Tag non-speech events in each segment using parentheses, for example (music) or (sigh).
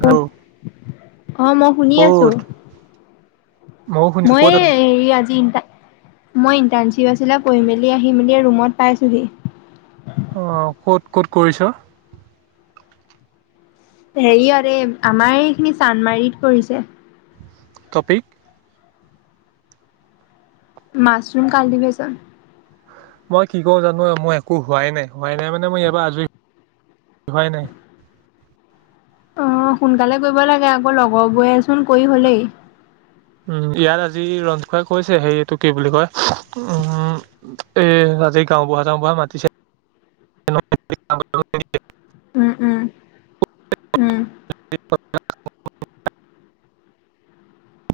Hello অ মই শুনি আছোঁ। ক'ত ময়ো শুনিছোঁ মই ক'ত আছ হেৰি আজি ই মই ইণ্টাৰ্ণশ্বিপ আছিলে পঢ়ি মেলি আহি মেলি ৰুমত পাইছোঁহি অ কত ক'ত কৰিছ হেৰিয়ত এই আমাৰ এইখিনি চান্মাৰিত কৰিছে টপিক মাছৰুম কালি বেচন (unintelligible) মই কি কো জানো মই একো হোৱাই নাই হোৱাই নাই মানে মই ইয়াৰ পৰা আজৰি সোৱাই নাই অ সোনকালে কৰিব লাগে আকৌ লগৰবোৰে চোন কৰি হলেই উম ইয়াত আজি ৰঞ্ খুৱাই কৈছে সেই এইটো কি বুলি কয় উম এ (unintelligible) জি গাওঁ বুঢ়া চাও বুঢ়া মাতিছে (unintelligible) (inaudible) উম উম উম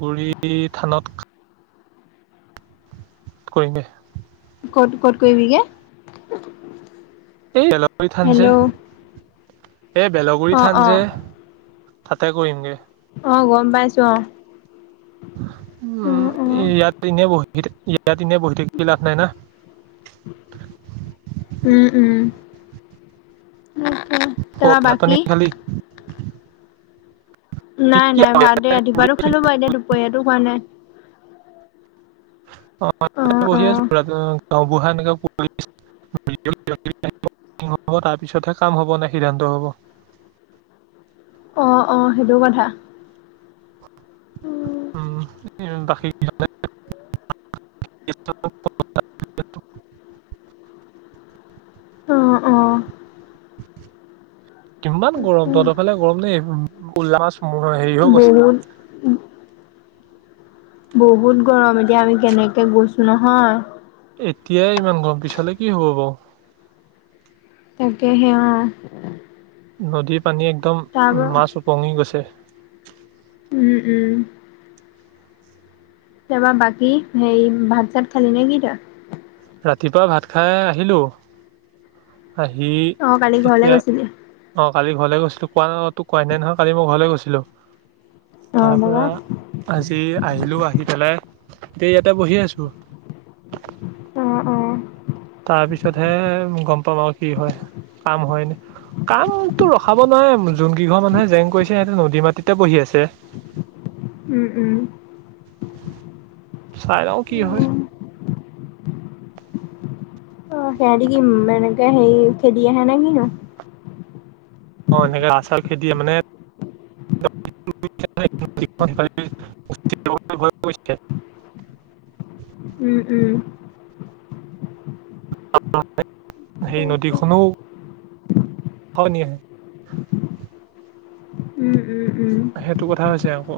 গুৰী থানত কৰিলে ক'ত কত কৰিবিগে? এই বেলগুৰি থান হেল্ল' যে, এই বেলগুৰি অ', থান যে অ'। তাতে কৰিমগৈ। অ গম পাইছো অ উম অ', অ', এয়াত ইনে বাঢ়ি থাকি ইয়াত এনেই বহি থাকি লাভ নাই না ত অ' ভাত পানী বাকি খালি কি নাই নাই ভাত দে ৰাতিবাৰো কি খালো ব এতিয়া দুপৰীয়াতো খোৱা নাই অ বহি আছো গাওবুঢ়া এনেকে হ'ম তাৰপিছতহে কাম হ'ব নে সিদ্ধান্ত হ'ব আহ অ সেইটো কথা উম বাকী কি (unintelligible) অ অ কিমান গৰম তহতফালে গৰম দেই উোল্লা মাছ ম হেৰি হৈ গৈছে বহুত বহুত গৰম এতিয়া আমি কেনেকে গৈছো নহয় এতিয়াই ইমান গম পিছলৈ কি হ'ব বাৰু তাকে সে অ নদীৰ পানী একদম তাৰ পৰা মাছ ওপঙি গৈছে, উম উম তাৰাপা বাকী হেৰি ভাত চাত খালি নে কি তই‌‌? ৰাতিপুৱা ভাত খাই আহিলোঁ আহি অ কালি ঘৰলে এতিয়া গৈছিলি অ কালি ঘৰলৈ গৈছিলো কোৱা ন তো কোৱাই নাই নহয় কালি মই ঘৰলৈ গৈছিলো অ তাৰ বাবা পৰা আজি আহিলো, আহি পেলাই এ ইয়াতে বহি আছো। অ অ। তাৰ পিছতহে গম পাম আৰু কি হয় কাম হয় ন। কামতো ৰখাব নোৱাৰে, যোন কেইঘৰ মানুহে জেং কৰিছে সিহঁতে নদী মাটিতে বহি আছে। উম উম। চাইলও কি হয়। অ ক দ কি মানে ক সে উ খে দিয় হে ন কি (unintelligible) অ এনেকে আচাৰ খেতিয়ে মানে, (unintelligible) উম উম। সেই নদীখনো হয় নিয়ে। উম উম উম সেইটো কথা হৈছে আকৌ।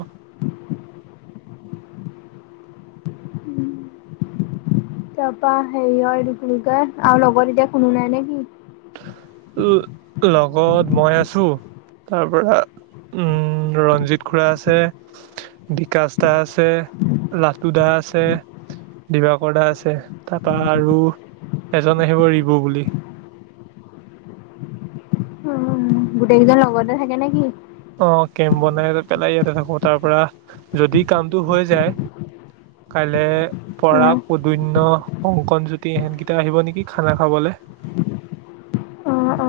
তাপা হেৰি আৰু কি বুলি কয়, লগৰ এতিয়া কোনো নাই নেকি? লগত মই আছো, তাৰ পৰা উম ৰঞ্জিত খুৰা আছে, বিকাশ দা আছে, লাটো দা আছে, দিবাকৰ দা আছে, তাৰপা আৰু এজন আহিব ৰিবু বুলি। উম, গোটেইকেইজন লগৰতে থাকে নেকি? অ কেম্প বনাই পেলাই ইয়াতে থাকো। তাৰ পৰা যদি কামটো হৈ যায়, কাইলে উম, পৰাগ, পদুন্য, কংকনজ্যোতি, সেইকেইটা আহিব নেকি খানা খাবলৈ। অ অ।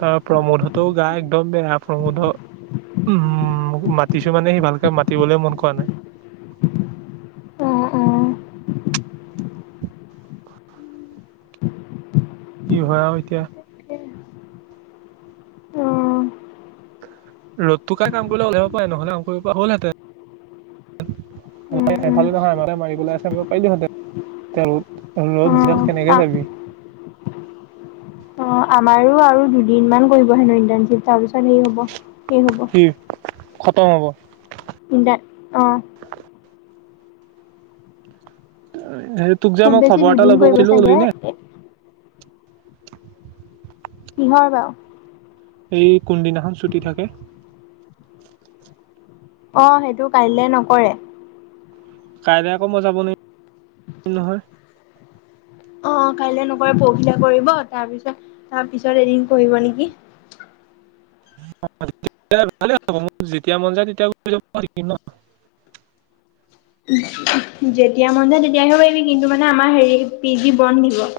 তাৰপা প্ৰমোদ হতেও গা একদম বেয়া প্ৰমোদ। উম মাতিছো মানে সি ভালকে মাতিবলৈ মন কৰা নাই। অহ অঁহ। কি হয় আৰু এতিয়া। অ', ৰ'দত কাই কাম কৰিলে ওলাব পাৰে নহ'লে কাম কৰিব হলহেঁতেন। উম, উম, সফালে (unintelligible) নহয় আমাকে মাৰিব আছে পাৰিলোহঁতেন, ৰ'দ অ', ৰ'দ, কেনেকে তাক যাবি। অ আমাৰো আৰু দুদিনমান কৰিব হেনো ইণ্টাৰণশ্বিপ। তাৰপিছত সেই হব শেষ হব। কি খতম হ'ব। ইণ্টাৰ অ', হে তোক যে খুব মই বেছি খবৰ এটা দুদিন ল'ব কৰিব কৈছিলো চাগে ললি নে? কিহৰ বাৰু? এই কোনদিনাখন ছুটি থাকে। অ সেইটো কাইলে নকৰে। কাইলৈ আকৌ মই যাব নোৱাৰো নহয়। অ' কাইলৈ নকৰে, পৰশিলে কৰিব, তাৰ পিছত, তাৰ (inaudible) ভালে হ'ব, মোৰ যেতিয়া মন যায়, তেতিয়া (unintelligible) যেতিয়া মন যায় তেতিয়া আহিব পাৰিবি কিন্তু মানে আমাৰ হেৰি, পি জি বন্ধ দিব। (inaudible)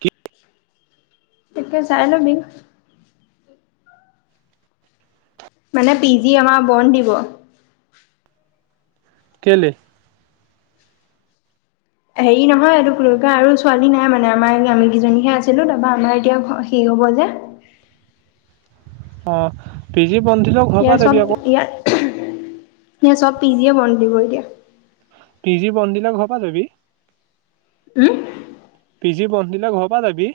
কি তাকে চাই লবি। মানে পি জি আমাৰ বন্ধ দিব। কেলে? হেৰি নহয়, এইটো (unintelligible) হ'ব যে অ' পি জি বন্ধদিলেও ঘৰৰ পৰা যাবি আকৌ। ন', চব পিজিয়ে বন্ধ দিব এতিয়া। পি জি বন্ধ দিলে ঘৰৰ পৰা যাবি। উম? পি জি বন্ধ দিলে ঘৰৰ পৰা যাবি।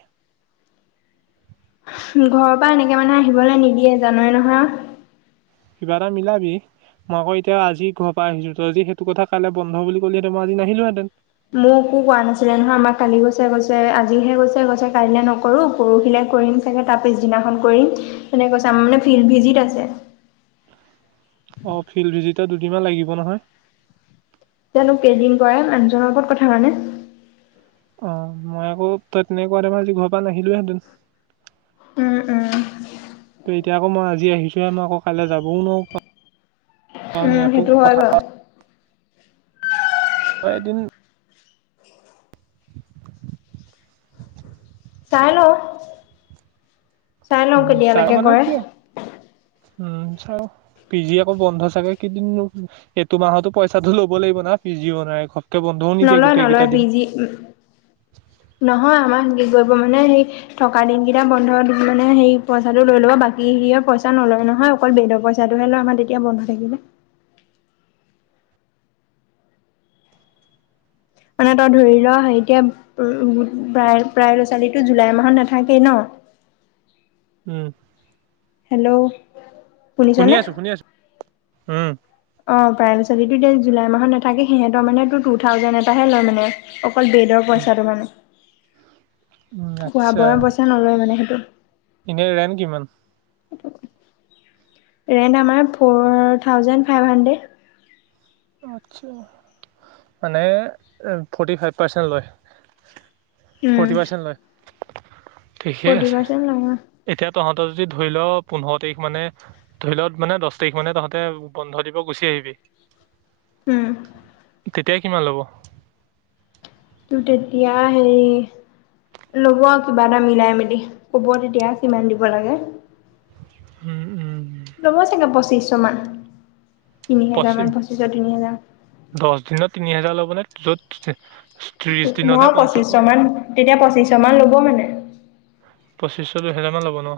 ঘৰৰ পৰা এনেকে মানুহ আহিবলৈ নিদিয়ে জানই নহয়। কিবা এটা মিলাবি? মই আকৌ এতিয়া আজি ঘৰ পৰা আহিছোঁ। ত‌ই আজি সেইটো কথা, কাইলে বন্ধ বুলি কলিহেঁতেন মই আজি নাহিলোহেঁতেন। মোকো কোৱা নাছিলে নহয়। আমাৰ কালি গৈছে, গৈছে। আজিহে গৈছে? গৈছে কাইলৈ নকৰোঁ। পৰহিলে কৰিম চাগে, তাৰ পিছদিনাখন কৰিম। তেনেকে কৈছে! মানে, ফিল্ড ভিজিত আছে। অ ফিল্ড ভিজিটৰ দুদিনমান লাগিব নহয়। (inaudible) তেওঁলোক কেইদিন কৰা মানুহজনৰ ওপৰত কথা মানে। অ' মই আকৌ তই, তেনেকুৱা তোমাৰ আজি ঘৰৰ পৰা নাহিলোহেঁতেন। উম-উম। তেতিয়া আকৌ মই আজি আহিছোঁহে, মই আকৌ কাইলৈ যাবও নোৱাৰোঁ। উম, নিয়াতো সেইটো হয় কথা বাৰু (unintelligible) এদিন চাই লওঁ। চাই লওঁ উম কেতিয়া ছাৰ মানে কি উম চাওঁ, পি জি আকৌ বন্ধ চাগে পি জি বনাই খাওঁ নলয়, নলয়, পিজি, নহয় আমাৰ মানে হেৰি, থকা দিনকেইটা বন্ধ থাকিলে মানে হেৰি অকল বেদৰ পইচাটো হে লয় আমাৰ তেতিয়া বন্ধ থাকিলে মানে তই ধৰি ল এতিয়া উম প্ৰায় প্ৰায় ল'ৰা-ছোৱালীতো জুলাই মাহত নাথাকেই ন। (inaudible) উম! হেল্ল' (unintelligible) শুনি আছো, শুনি আছো উম। (unintelligible) অ'! প্ৰায় ল'ৰা-ছোৱালীটো, এতিয়া জুলাই মাহত নাথাকে। সিহঁতৰ মানে, টু থাউজেণ্ড এটাহে লয় মানে। অ' অকল বেডৰ পইচাটো মানে। উম আচ্ছা খোৱা-বোৱাৰ পইচা নলয় মানে সেইটো। এনে ৰেন্ট কিমান? ৰেণ্ট আমাৰ ফ'ৰ থাউজেণ্ড, ফাইভ হাণ্ড্ৰেড। (unintelligible) আচ্ছা, আচ্ছা। মানে, ফৰ্টি ফাইভ পাৰ্চেণ্ট লয়। উম, ফৰ্টি পাৰ্চেণ্ট লয়? ঠিকেই ফৰ্টি আছে। পাৰ্চেণ্ট লয় অ', এতিয়া তহঁতৰ যদি ধৰি ল', পোন্ধৰ তাৰিখ মানে, ধৰি ল' মানে, দহ তাৰিখ মানে, তহঁতে বন্ধ দিব গুচি আহি আহিবি। উম, তেতিয়া কিমান ল'ব? তেতিয়া, হেৰি ল'ব কিবা এটা মিলাই মেলি। ক'ব তেতিয়া কিমান দিব লাগে। উম'! উম'! ল'ব চাগে পঁচিছশ মান, তিনি হোজাৰ মান পঁচিছৰ তিনি হাজাৰ। দচ দিনত তিনি হেজাৰ ল'বনে? য'ত ত্ৰিশ দিনতহে পঞ্চ পঁচিশ মান ল'ব মানে পঁচিছশ দুহেজাৰ মান ল'ব ন?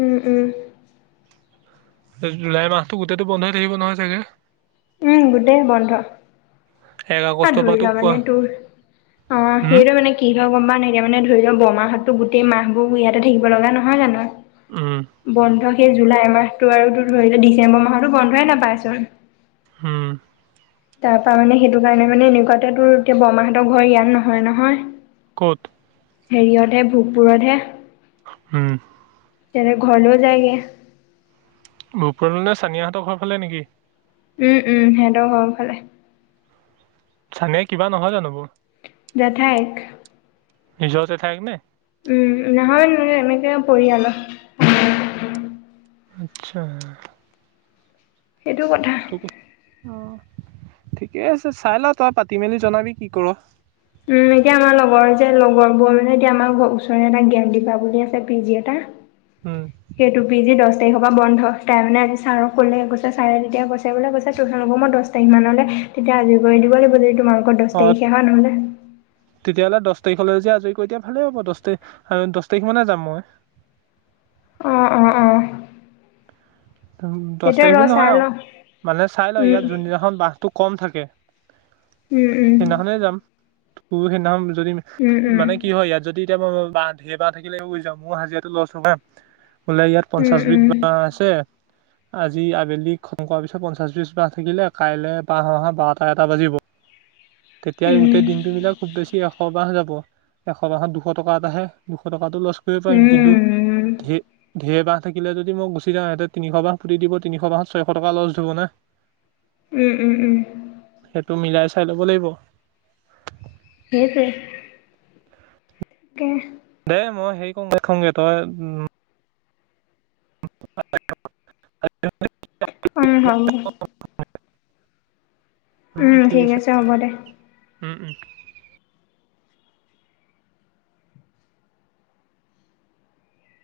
উম, উম। জুলাই মাহটো গোটেইটো বন্ধ হৈ থাকিব নহয় চাগে? এক আহ আগষ্টৰ ধৰি পৰাতো ল কোৱা মানে তোৰ, অ', উম সেইটো মানে কি হয় গম পাৱ নাই এতিয়া মানে ধৰি লঃ বৰমাহতো গোটেই মাহবোৰ ইয়াতে থাকিব লগা নহয় জানো? উম বন্ধ সেই জুলাই মাহটো আৰু ধৰি ডিচেম্বৰ মাহতো বন্ধয়েই নাপাই চোন। হুম। তাৰ পৰানে মানে সেইটো কাৰণে মানে এনেকুৱাতে তোৰ এতিয়া বৰমাহঁতৰ ঘৰ ইয়ান নহয়-নহয়। ক'ত? হেৰিয়তহে ভোগপুৰতহে। উম। তেনে ঘৰলৈ যায়গে। ভূপুৰে চানিয়াহঁতৰ ফালে নেকি? উম, উম, সিহঁত ঘৰফালে। চানিয়ে কিবা নহয় জানো বৌ? জেঠায়েক। নিজৰ জেঠায়েক নে? উম, নহয় মানে এনেকে পৰিয়ালৰ। আচ্ছা। সেইটো কথা। তোক অ', ঠিকে আছে চাই লঃ তই পাতি মেলি জনাবি কি কৰ। উম, এতিয়া আমাৰ লগৰ যে লগৰবোৰ মানে এতিয়া আমাৰ ওচৰৰে এটা জ্ঞানদিবা বুলি আছে পি জি এটা। উম সেইটো পিজি দহ তাৰিখৰ পৰা বন্ধ। তাই মানে আজি ছাৰক ক'লে গৈছে ছাৰে তেতিয়া গছে বো কৈছে টোৰ হেনো মই দছ তাৰিখমানলে তেতিয়া আজি কৰি দিব লাগিব যদি তোমালোকৰ দহ অ তাৰিখে হয় নহ'লে। তেতিয়াহ'লে দহ তাৰিখলৈ যে আজৰি কৰি দতিয়া ভালেই হ'ব দহ তাৰিখ দহ তাৰিখ মানে যাম মই। অ', অ', অ'। দহ সেইটোৱে তাৰিখ ৰ বুলি চাই নহয় আৰু লওঁ মানুে চাই লওঁ ইয়াত উম যোনদিনাখন বহটো কম থাকে। উম সেইদিনাখনে যাম, তোৰু সেইদিনাখন যদি উম মানে কি উম হয় ইয়াত যদি এতিয়া মই বাঁহ, ঢেৰ বাঁহ থাকিলে বুজ যাম ময়ো হাজিৰাটো লছ নহয়। বোলে ইয়াত উম উম উম পঞ্চাশ উম উম বিধ বাঁহ আছে আজি আবেলি খং কৰাৰ পিছত পঞ্চাশ পিচ বাহ থাকিলে কাইলৈ বাহ অহা বাৰটা এটা বাজিব। তেতিয়া গোটেই দিনটো মিলাক খুব বেছি এশ বাহ যাব। এশ বাহত দুশ টকা এটা হে। দুশ টকাটো লচ কৰিব পাৰিম কিন্তু উম ঢে-ঢেৰ বাহ থাকিলে যদি মই গুচি যওঁ, সিহঁতে তিনিশ বাহ পুতি দিব তিনিশ বাহ ছয়শ টকা লছ হ'ব না। উম, উম, উম। টো মিলাই চাই ল'ব লাগিব। সেইটোৱে। কে। দে মই হেৰি কুৰুং গৈ, থৌঞ্জে তই (unintelligible) উম, হব। উম, ঠিক আছে হ'ব দে। উম, উম।